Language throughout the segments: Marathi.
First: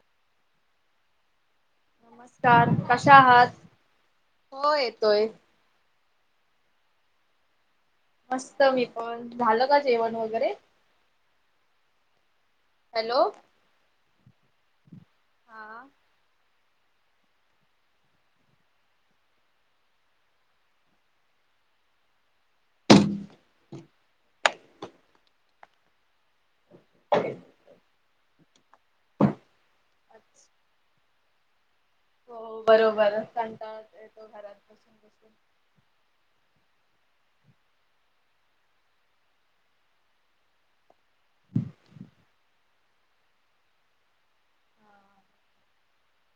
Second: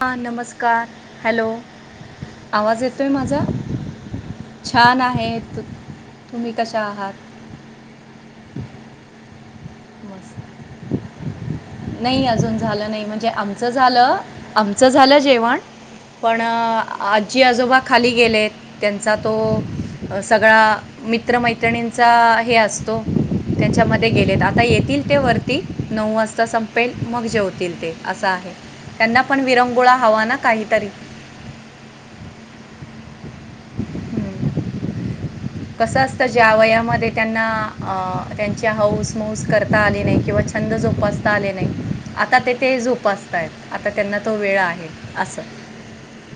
हा नमस्कार हॅलो नमस्कार आवाज येतोय कशा माझा आहात? हो छान येतोय आहेत. तुम्ही कशा आहात मस्त मी पण झालं का जेवण मस्त वगैरे नाही अजून झालं नाही हॅलो म्हणजे आमचं झालं आमचं झालं जेवण हा पण आजी आजोबा खाली गेलेत त्यांचा तो सगळा मित्रमैत्रिणींचा हे असतो त्यांच्यामध्ये गेलेत आता येतील ते वरती नऊज संपेल मग जेवतील ते अस आहे त्यांना पण विरंगुळा हवा ना काहीतरी हो बरोबरच सटाळ येतो घरात बसून बसून कस असत ज्या वयामध्ये त्यांना अ त्यांच्या हऊस मऊस करता आले नाही किंवा छंद जोपासता आले नाही आता ते ते जोपासताय आता त्यांना तो वेळ आहे हा, असं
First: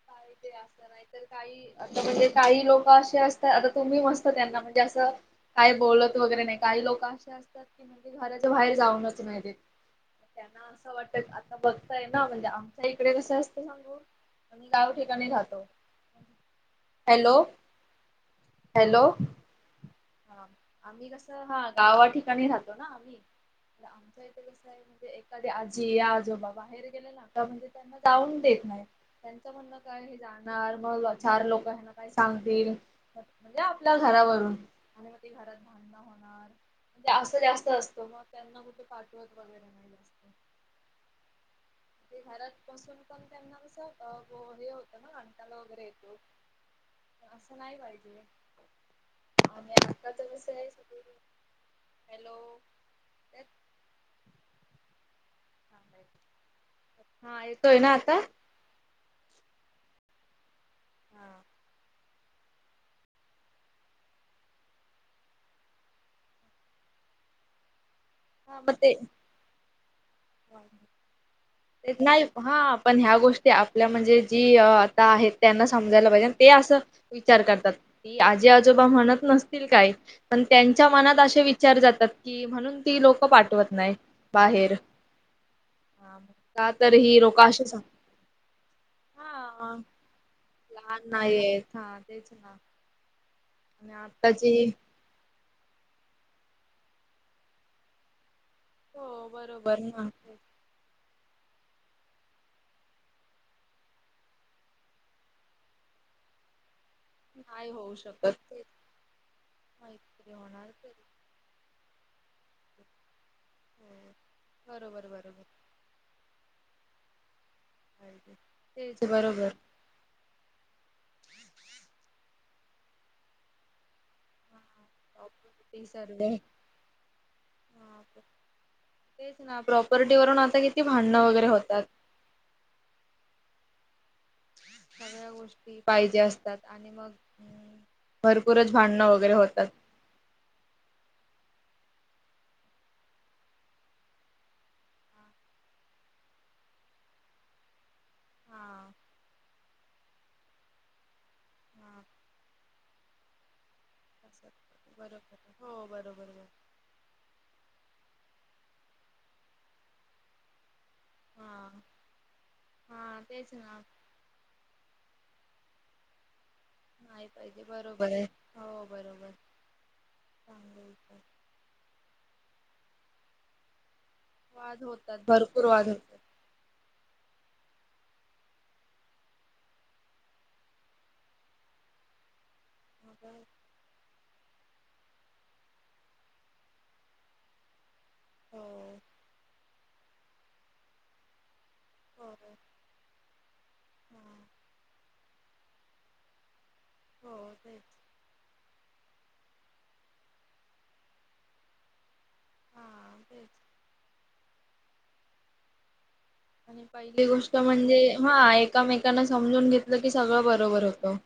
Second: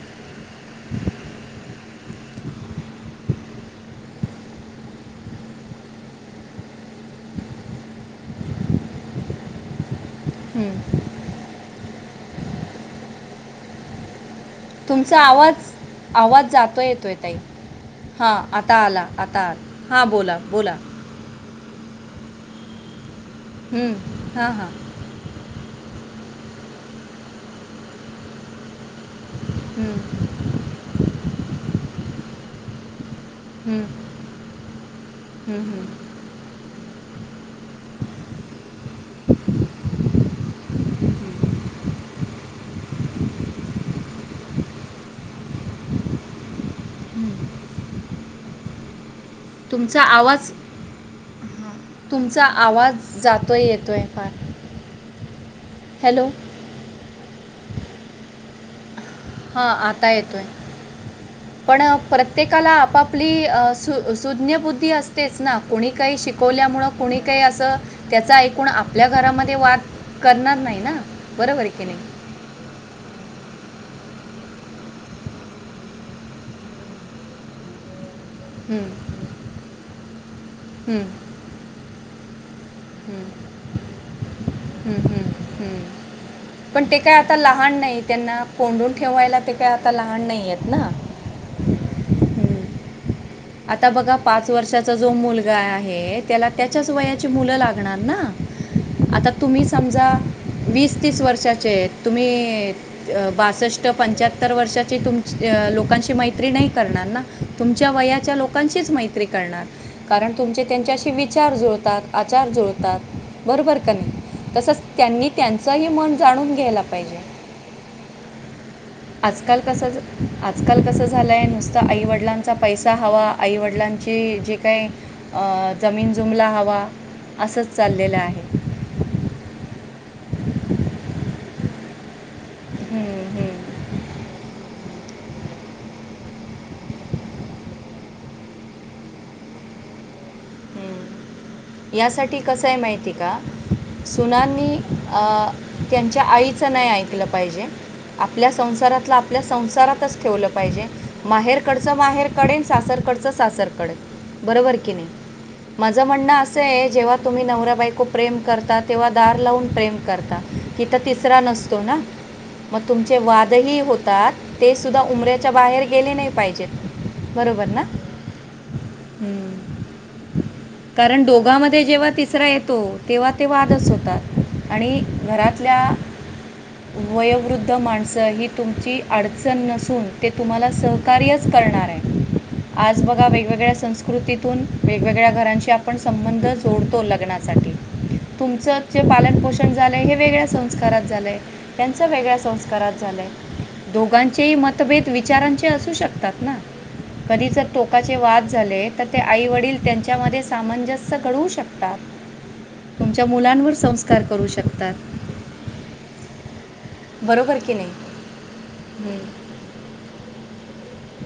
काही ते असं नाही तर काही आता म्हणजे काही लोक असे असतात आता तुम्ही मस्त त्यांना म्हणजे असं काय बोलत वगैरे नाही काय का लोक असे असतात की म्हणजे घराच्या बाहेर जाऊनच मा त्यांना असं हं. वाटत आता बघताय ना म्हणजे आमच्या इकडे कसं असतं सांगून तुमचा आवाज आवाज जातो येतोय तई हॅलो हा आता आला हॅलो आता आ हा आम्ही कस हा गावा ठिकाणी राहतो ना आम्ही हं, आम इथ हां क हां आहे म्हणजे एखादी जी आजोबा बाहेर गेलेलाता म्हणजे त्यांना जाऊन देत नाही त्यांच म्हणणं हं, काय हे जाणार मगचार लोक हना काय सांगतील म्हणजे हं, आपल्या घरावरून आणि मग ते घरात हं, हं, भडण होणार ण असं जास्त असतं मग त्यांना कुठे पाठवत वगैरे नाहीत ते घरात बसून पण त्यांना कस हे होतं ना अंटला वगैरे येतो हं. असं नाही पाहिजे तुमचा आताच आवाज कसं आहे सगळं तुमचा हॅलो आवाज जातोय येतोय फार हॅलो हा येतोय ना आता हा आता येतोय हा पण प्रत्येकाला आपापलीज्य बुद्धी असतेच ना कोणी काही शिकवल्यामुळे कुणी काही अस त्याच ऐकून मग ते आपल्या घरामध्ये वाात ते नाही हा पण ह्या गोष्टी आपल्या म्हणजे जी आता आहेत त्यांना समजायला पाहिजे ते असं विचार करतात आजी आजोबा हं, म्हणत नसतील काय पण त्यांच्या हं, मनात असे विचार जातात की म्हणून ती लोक पाठवत नाही बाहेर हम्म हम्म का पण तर ते काय ही आता लोक अशी लहान सांग नाही त्यांना कोोंडून ठेवायला ते काय हा आता लहान नाही आहेत ना लहान नाही येत तेच ना हं. आता आणि बघा पाच आताची वर्षाचा जो मुलगा आहे त्याला त्याच्याच वयाची मुलं लागणार ना हो आता तुम्ही बरोबर ना समजा वीस वर्षाचे तुम्ही बष्ट पंच्याहतर वर्षाचे तम लोकां म नाही करणार नाही तुमच्या होऊ वया शकत लकां माहित मैत कर कार तुमचे होणार त्यांच्याशी विचार जुळतात आचार जुळतात बरोबर का नाही तसच बरोबर त्यांनी बरोबर त्यांचही मन जाणून घ्यायला पाहिजे हज आजकाल कस आजकाल कसं झालंय नुसत आईवडिलां चा पैसा हवा आई वडिलां जी जे काही प्रॉपर्टी जमीन सर्वे जुमला हवा असंच चाललेलं आहे तेच ना प्रॉपर्टी वरून आता किती भांडणं वगैरे होतात हम्म हम्म सगळ्या गोष्टी पाहिजे असतात आणि मग अ भरपूरच भांडणं वगैरे होतात. यासाठी कसंय माहिती का? सुनांनी हा अ त्यांच्या आईचं नाही ऐकलं पाहिजे. आपल्या संसारातलं आपल्या संसारातच ठेवलं पाहिजे, माहेर कडच हा माहेरकडे अन् सासर सासर कडे बरोबर कि नाही, बरोबर हो माझं बरोबर म्हणंणं बर अस जेव्हा तुम्ही नवरा बायको प्रेम करता तेव्हा दार लावून प्रेम करता. तिथं तिसरा हा नसतो ना, मग तुमचे हा तेच वादही ना होतात, ते सुद्धा उमर्या च्या बाहेर गेले नाही पाहिजे. नाही पाहिजे बरोबर आहे हो बरोबर [inaudible] हम्म. म जेव्हा तिसरा येतो, तेव्हा ते वादच होतात. वाद आणि होतात भरपूर घरातल्या वाद होतात वयोवृद माणसं ही तुमची अडचण नसून ते तुम्हाला सहकार्यच करणार आहे. [inaudible] आज बघा वेगवेगळ्या संस्कृतीतून वेगवेगळ्या घरांशी आपण संबंध जोडतो लग्नासाठी हो तुमचं जे पालन पोष झालंय हे वेगळ्या संस्कारात झालंय. त्यांचं हो वेगळ्या हो संस्कारात झालंय, हा दोघांचेही मतभेद विचारांचे असू शकतात ना, कधी हो जर तेच टोकाचे वाद झाले तर ते आईवडील त्यांच्यामध्ये सामंजस्य घडवू शकतात. हा तुमच्या तेच. मुलांवर संस्कार करू शकतात. आणि पहिली गोष्ट बरोबर की नाही म्हणजे हा हम्म, एकामेकांना समजून घेतलं की सगळं बरं बरोबर होतं.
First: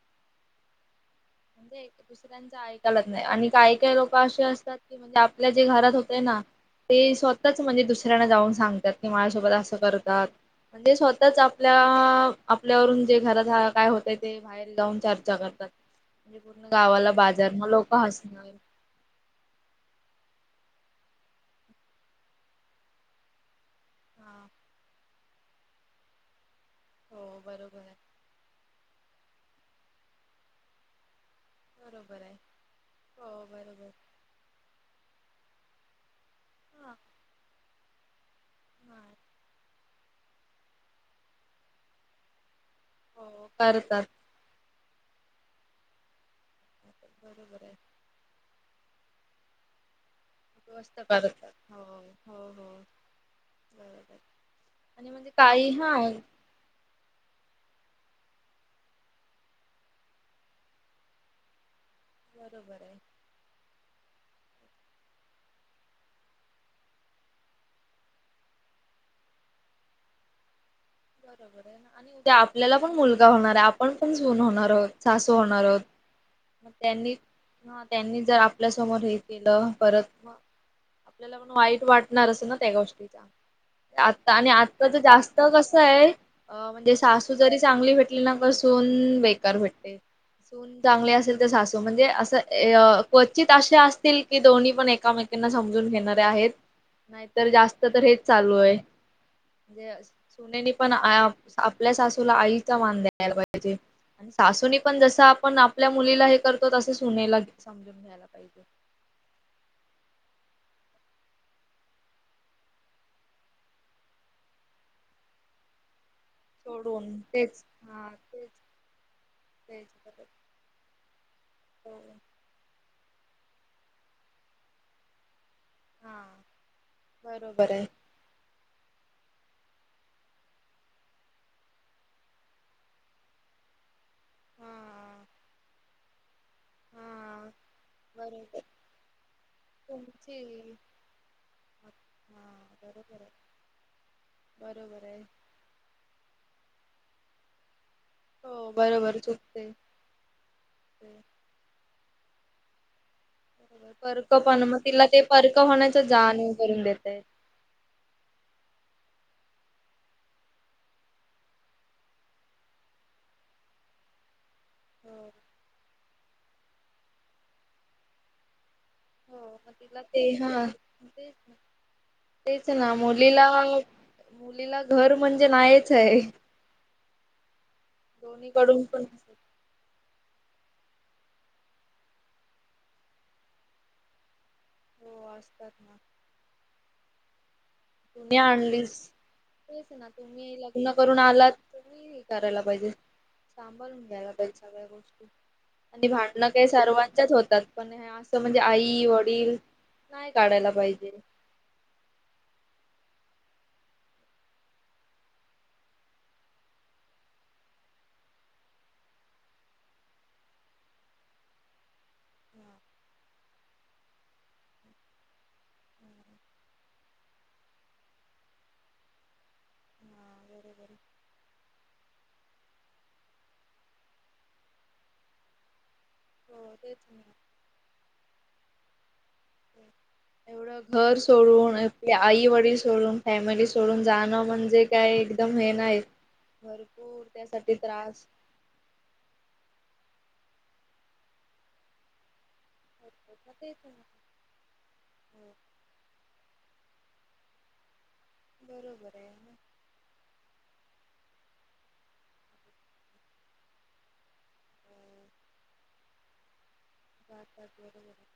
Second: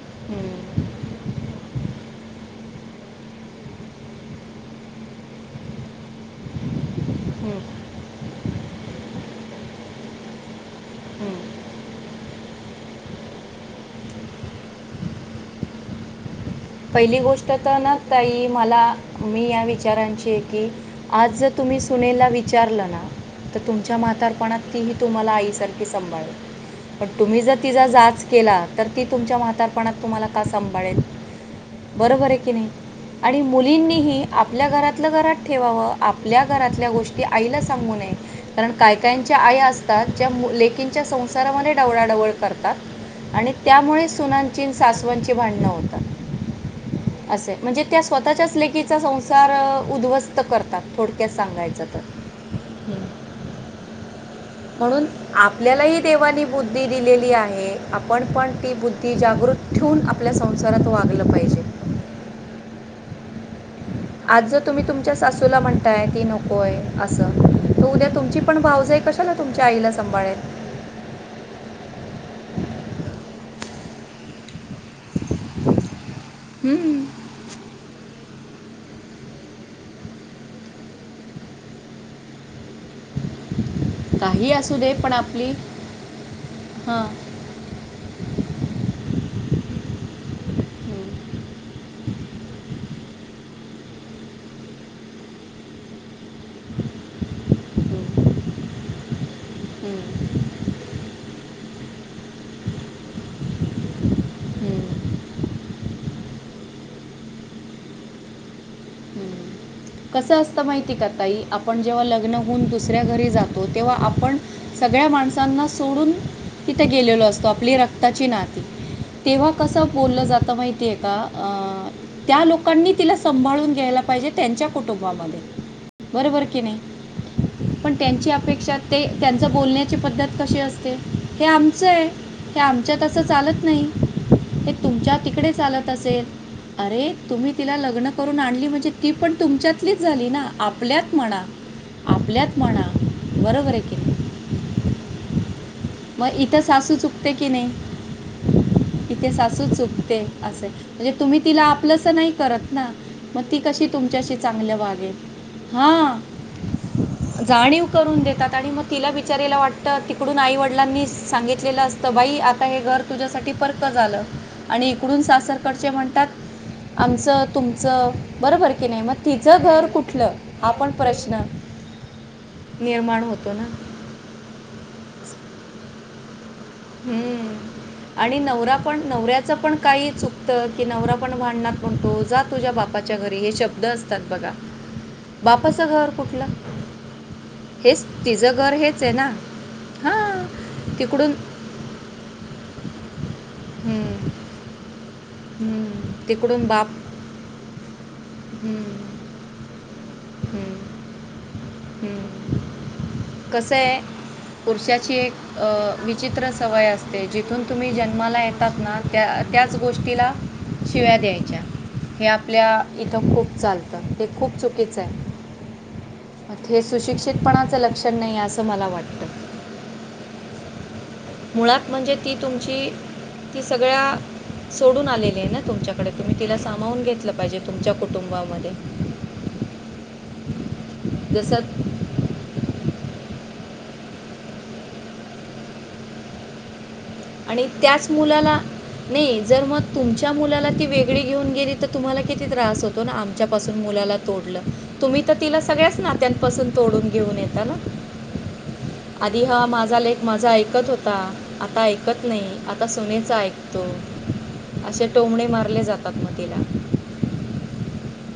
हम्म म्हणजे दुसऱ्यांच ऐकायलाच नाही आणि काही काही लोकं अशे असतात की म्हणजे आपल्या जे घरात होते ना? ते हम्म, स्वतःच म्हणजे दुसऱ्यांना जाऊन सांगतात की माझ्यासोबत असं करतात. म्हणजे स्वतःच हम्म. आपल्या अ आपल्यावरून जे घरात काय होतंय ते बाहेर जाऊन चर्चा करतात. म्हणजे पूर्ण गावाला पहिली गोष्ट बाजार मग तर लोक ना हसणार. ताई मला, मी या विचारां ची की, आज जर तुम्ही सुनेला विचारलं ना तर तुमच्या हा म्हातारपणात ती ही तुम्हाला आईसारखी सांभाळेल, पण हो तुम्ही जर बरोबर तिचा आहे जाच केला तर ती तुमच्या म्हातारपणात तुम्हाला का सांभाळेल? बरोबर आहे की नाही आणि हो बरोबर मुलींनीही, आपल्या घरातलं घरात ठेवावं. आपल्या घरातल्या हा. गोष्टी आईला सांगू नये, कारण काय हा काय च्या आया अस तात ज्या लेकिंच्या संसारामध्ये ढवळाढवळ करताता, हो आणि करतात त्यामुळे सुनांची सासवांची भांडणं होतात. असंय, बरोबर आहे. म्हणजे त्या स्वतःच्याच लेकीचा संसार उद्वस् उध्वस्त करतात. हो हो बरोबरय म्हणून आपल्यालाही देवानी बुद्धी दिलेली आ ए आपण पण ती बुद्धी जागृत ठेवून आपल्या संसारात वागलं पाहिजे. बरोबर आहे. आज जर तुम्ही तुमच्या सासूला म्हणताय की नकोय असं. त उद्या तुमची पण भावजय कशाला तुमच्या आईला सांभाळेल. बरोबर आहे आणि उद्या आपल्याला पण मुलगा होणार आहे आपण पण सुन होणार आहोत. सासू होणार आहोत, हम्म. त्यांनी त्यांनी जर आ आपल्या समोर हे केलं, परत मग आपल्याला पण वाईट वाटणारच ना त्या गोष्टीचा, आता आणि काही असू आत्ता दे ज पण जास्त आपली कस आहे म्हणजे हां सासू जरी चांगली भेटली ना, क सून बेकार भेटते. सून हम्म, चांगले असेल तर सासू म्हणजे असं अ क्वचित असे असतील की दोन्ही पण एकामेकी समजून घेणारे आहेत, नाहीतर जास्त तर हम्म, हेच चालू आहे म्हणजे अ हम्म, सुनेनी पण आपल्या सासूला आईचा मान द्यायला पाहिजे. आणि सासुनी हम्म, पण जस आपण आपल्या मुलीला हे करतो. तसं सुनाला समजून घ्यायला पाहिजे. हम्म कसं असतं. माहिती का ताई आपण जेव्हा लग्न होऊन दुसऱ्या घरी जातो. तेव्हा आपण सगळ्या माणसांना सोडून तिथे सोडून गेलेलो असतो. तेच आपली हा रक्ताची तेच नाती तेव्हा कस तेच बोललं जात, माहितीय का अ त्या लोकांनी तिला सांभाळून घ्यायला पाहिजे. त्यांच्या कुटुंबामध्ये हा बरोबर की नाही. बरोबर आहे. पण त्यांची अपेक्षा ते त्यांचं बोलण्याची पद्धत कशी असते. हे आमचं आहे. हे आमच्यातसं चालत नाही. हा हे तुमच्या तिकडे चालत असेल, अरे, हा तुम्ही तिला लग्न करून बरोबर आणली म्हणजे ती पण तुमच्यातलीच झाली, तुमची ना आपल्यात म्हणा, हा आपल्यात म्हणा, बरोबर आहे बरोबर आहे की नाही? बरोबर आहे. मग इथं, सासू चुकते की नाही. हो बरोबर इथे सासू चुकते चुकते, असे ते. म्हणजे तुम्ही तिला आपलं असं नाही करत ना, मग ती कशी बरोबर परक तुमच्याशी पण चांगल्या मग तिला वागेल ते परक होण्याच हा जाणीव करून देतय जाणीव करून देतात. आणि मग तिला विचारायला वाटतं. तिकडून आई वडील वडिलांनी सांगितलेलं असत. बाई आता हे घर तुझ्यासाठी परक झालं. आणि कडून हो सासर कडचे म्हणतात. आमचं तुमचं बरोबर की नाही. मग हो तिचं मग घर तिला ते कुठलं, हा पण तेच प्रश्न ना तेच ना, निर्माण मुलीला, होतो ना मुलीला घर म्हणजे नाहीच आहे. हम्म आणि नवरा दोन्हीकडून पण असतात. नवऱ्याचं पण काही चुकतं की, नवरा पण भांडणात म्हणतो, जा तुझ्या बापाच्या घरी हे शब्द असतात बघा. हो असतात बापाचं ना घर कुठलं? हेच तुम्ही तिचं घर आणलीस, हेच आहे ना तेच ना तुम्ही लग्न हां करून तिकडून आलात. तु करायला पाहिजे, सांभाळून हम्म. घ्यायला पाहिजे, सगळ्या गोष्टी आणि हं, भांडणं तिकडून काही बाप सर्वाच्याच होतात. पण असं म्हणजे आई हं, वडील नाही काढायला पाहिजे. हम्म, कस आहे. पुरुषाची एक विचित्र सवय असते, जिथून तुम्ही जन्माला येतात. त्याच गोष्टीला शिव्या द्यायच्या. हे, आपल्या इथं खूप चालतं. ते खूप चुकीचं आहे. हे सुशिक्षितपणाचं लक्षण नाही असं मला वाटतं. [inaudible] मुळात म्हणजे ती तुमची ती सगळ्याना सोडून आलेली आहे. ना तुमच्याकडे, आणि तुम्ही तिला हो तेच सामावून ना. घेतलं पाहिजे, तुमच्या कुटुंबामध्ये एवढं घर जसं सोडून, आपली आई वडील सोडून, फॅमिली सोडून, सोडून जाणं, म्हणजे काय एकदम हे नाही. भरपूर आणि त्यासाठी त्याच त्रास मुलाला नाही. जर मग तुमच्या मुलाला ती वेगळी घेऊन गेली. तर तुम्हाला किती किती त्रास होतो. ना मग तेच आमच्यापासून ना मुलाला तोडल, तुम्ही तर हो तिला सगळ्याच नात्यात पासून तोडून घेऊन येत ना, बरोबर आहे आधी ना हा माझा लेक माझं ऐकत. ऐकत होता. आता ऐकत ऐकत नाही. आता सुनेच ऐकतो, असे टोमणे मारले जातात. मग तिला बाद बाद बोलत होते.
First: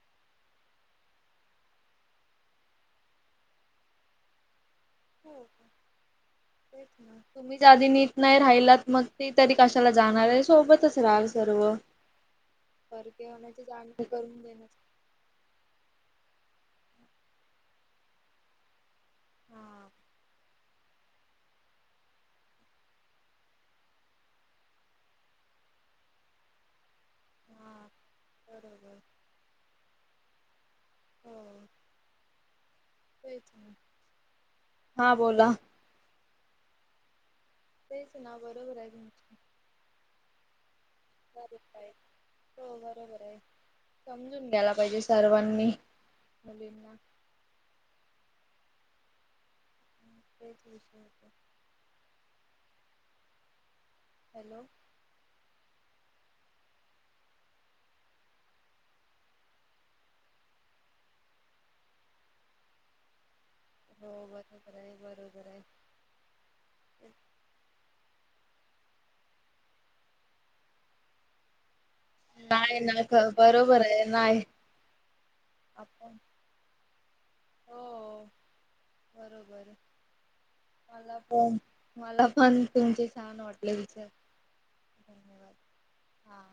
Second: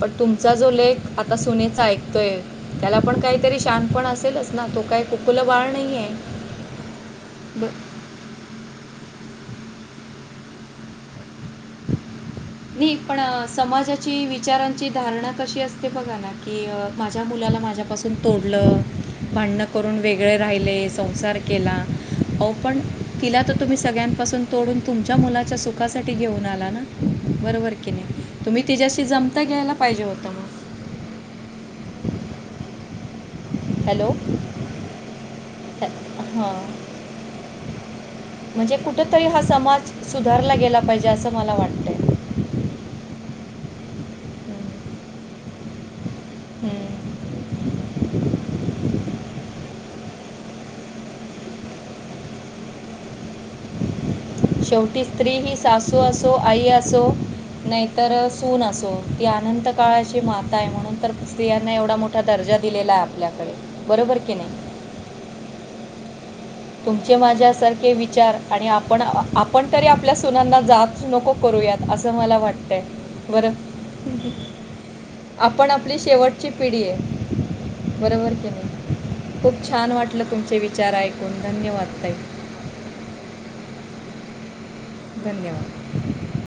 पण तुमचा जो लेक आता सुनेचा ऐकतोय. त्याला पण काहीतरी शान पण असेलच ना, तो काय कुकुलं बाळ नाही आहे तुम्हीच आधी नीट नाही राहिलात. मग ते तरी कशाला जाणार आहे. सोबतच रहा नाही पण, होण्याची जाणीव समाजाची करून देण्यास विचारांची धारणा कशी असते. बघा ना, की माझ्या मुलाला माझ्यापासून तोडलं भांडणं हा करून वेगळे राहिलेस संसार केला अ पण तिला तर तुम्ही सगळ्यांपासून तोडून तुमच्या मुलाच्या सुखासाठी घेऊन आ ना बरोबर हा की नाही तुम्ही बरोबर तीच्याशी जमता घ्यायला पाहिजे होत मग हम हॅलो हा बोला. हां तेच ना म्हणजे बरोबर आहे कुठतरी हा समाज सुधारला गेला पाहिजे असं मला बर काय वाटतंय. हो बरोबर आहे समजून घ्यायला पाहिजे सर्वांनी हं, मुलींना हं. तेच विषय हॅलो शेवटी स्त्री ही सासू असो आई असो नाहीतर सून असो ती अनंत काळाची माता आहे म्हणून तर स्त्रियांना एवढा मोठा दर्जा दिलेला आहे आपल्याकडे हो बरोबर की नाही बरोबर आहे बरोबर आहे तुमचे माझ्यासारखे विचार आणि आपण आपण तरी आपल्या सुनांना जाच नको करूयात असं मला नाही वाटतय ना ख बरं बरोबर आहे नाही. आपण आपली शेवटची पिढी हे हो बरोबर की नाही खूप छान वाटलं तुमचे विचार ऐकू न मला पण तुमचे छान वाटले विषर धन्यवाद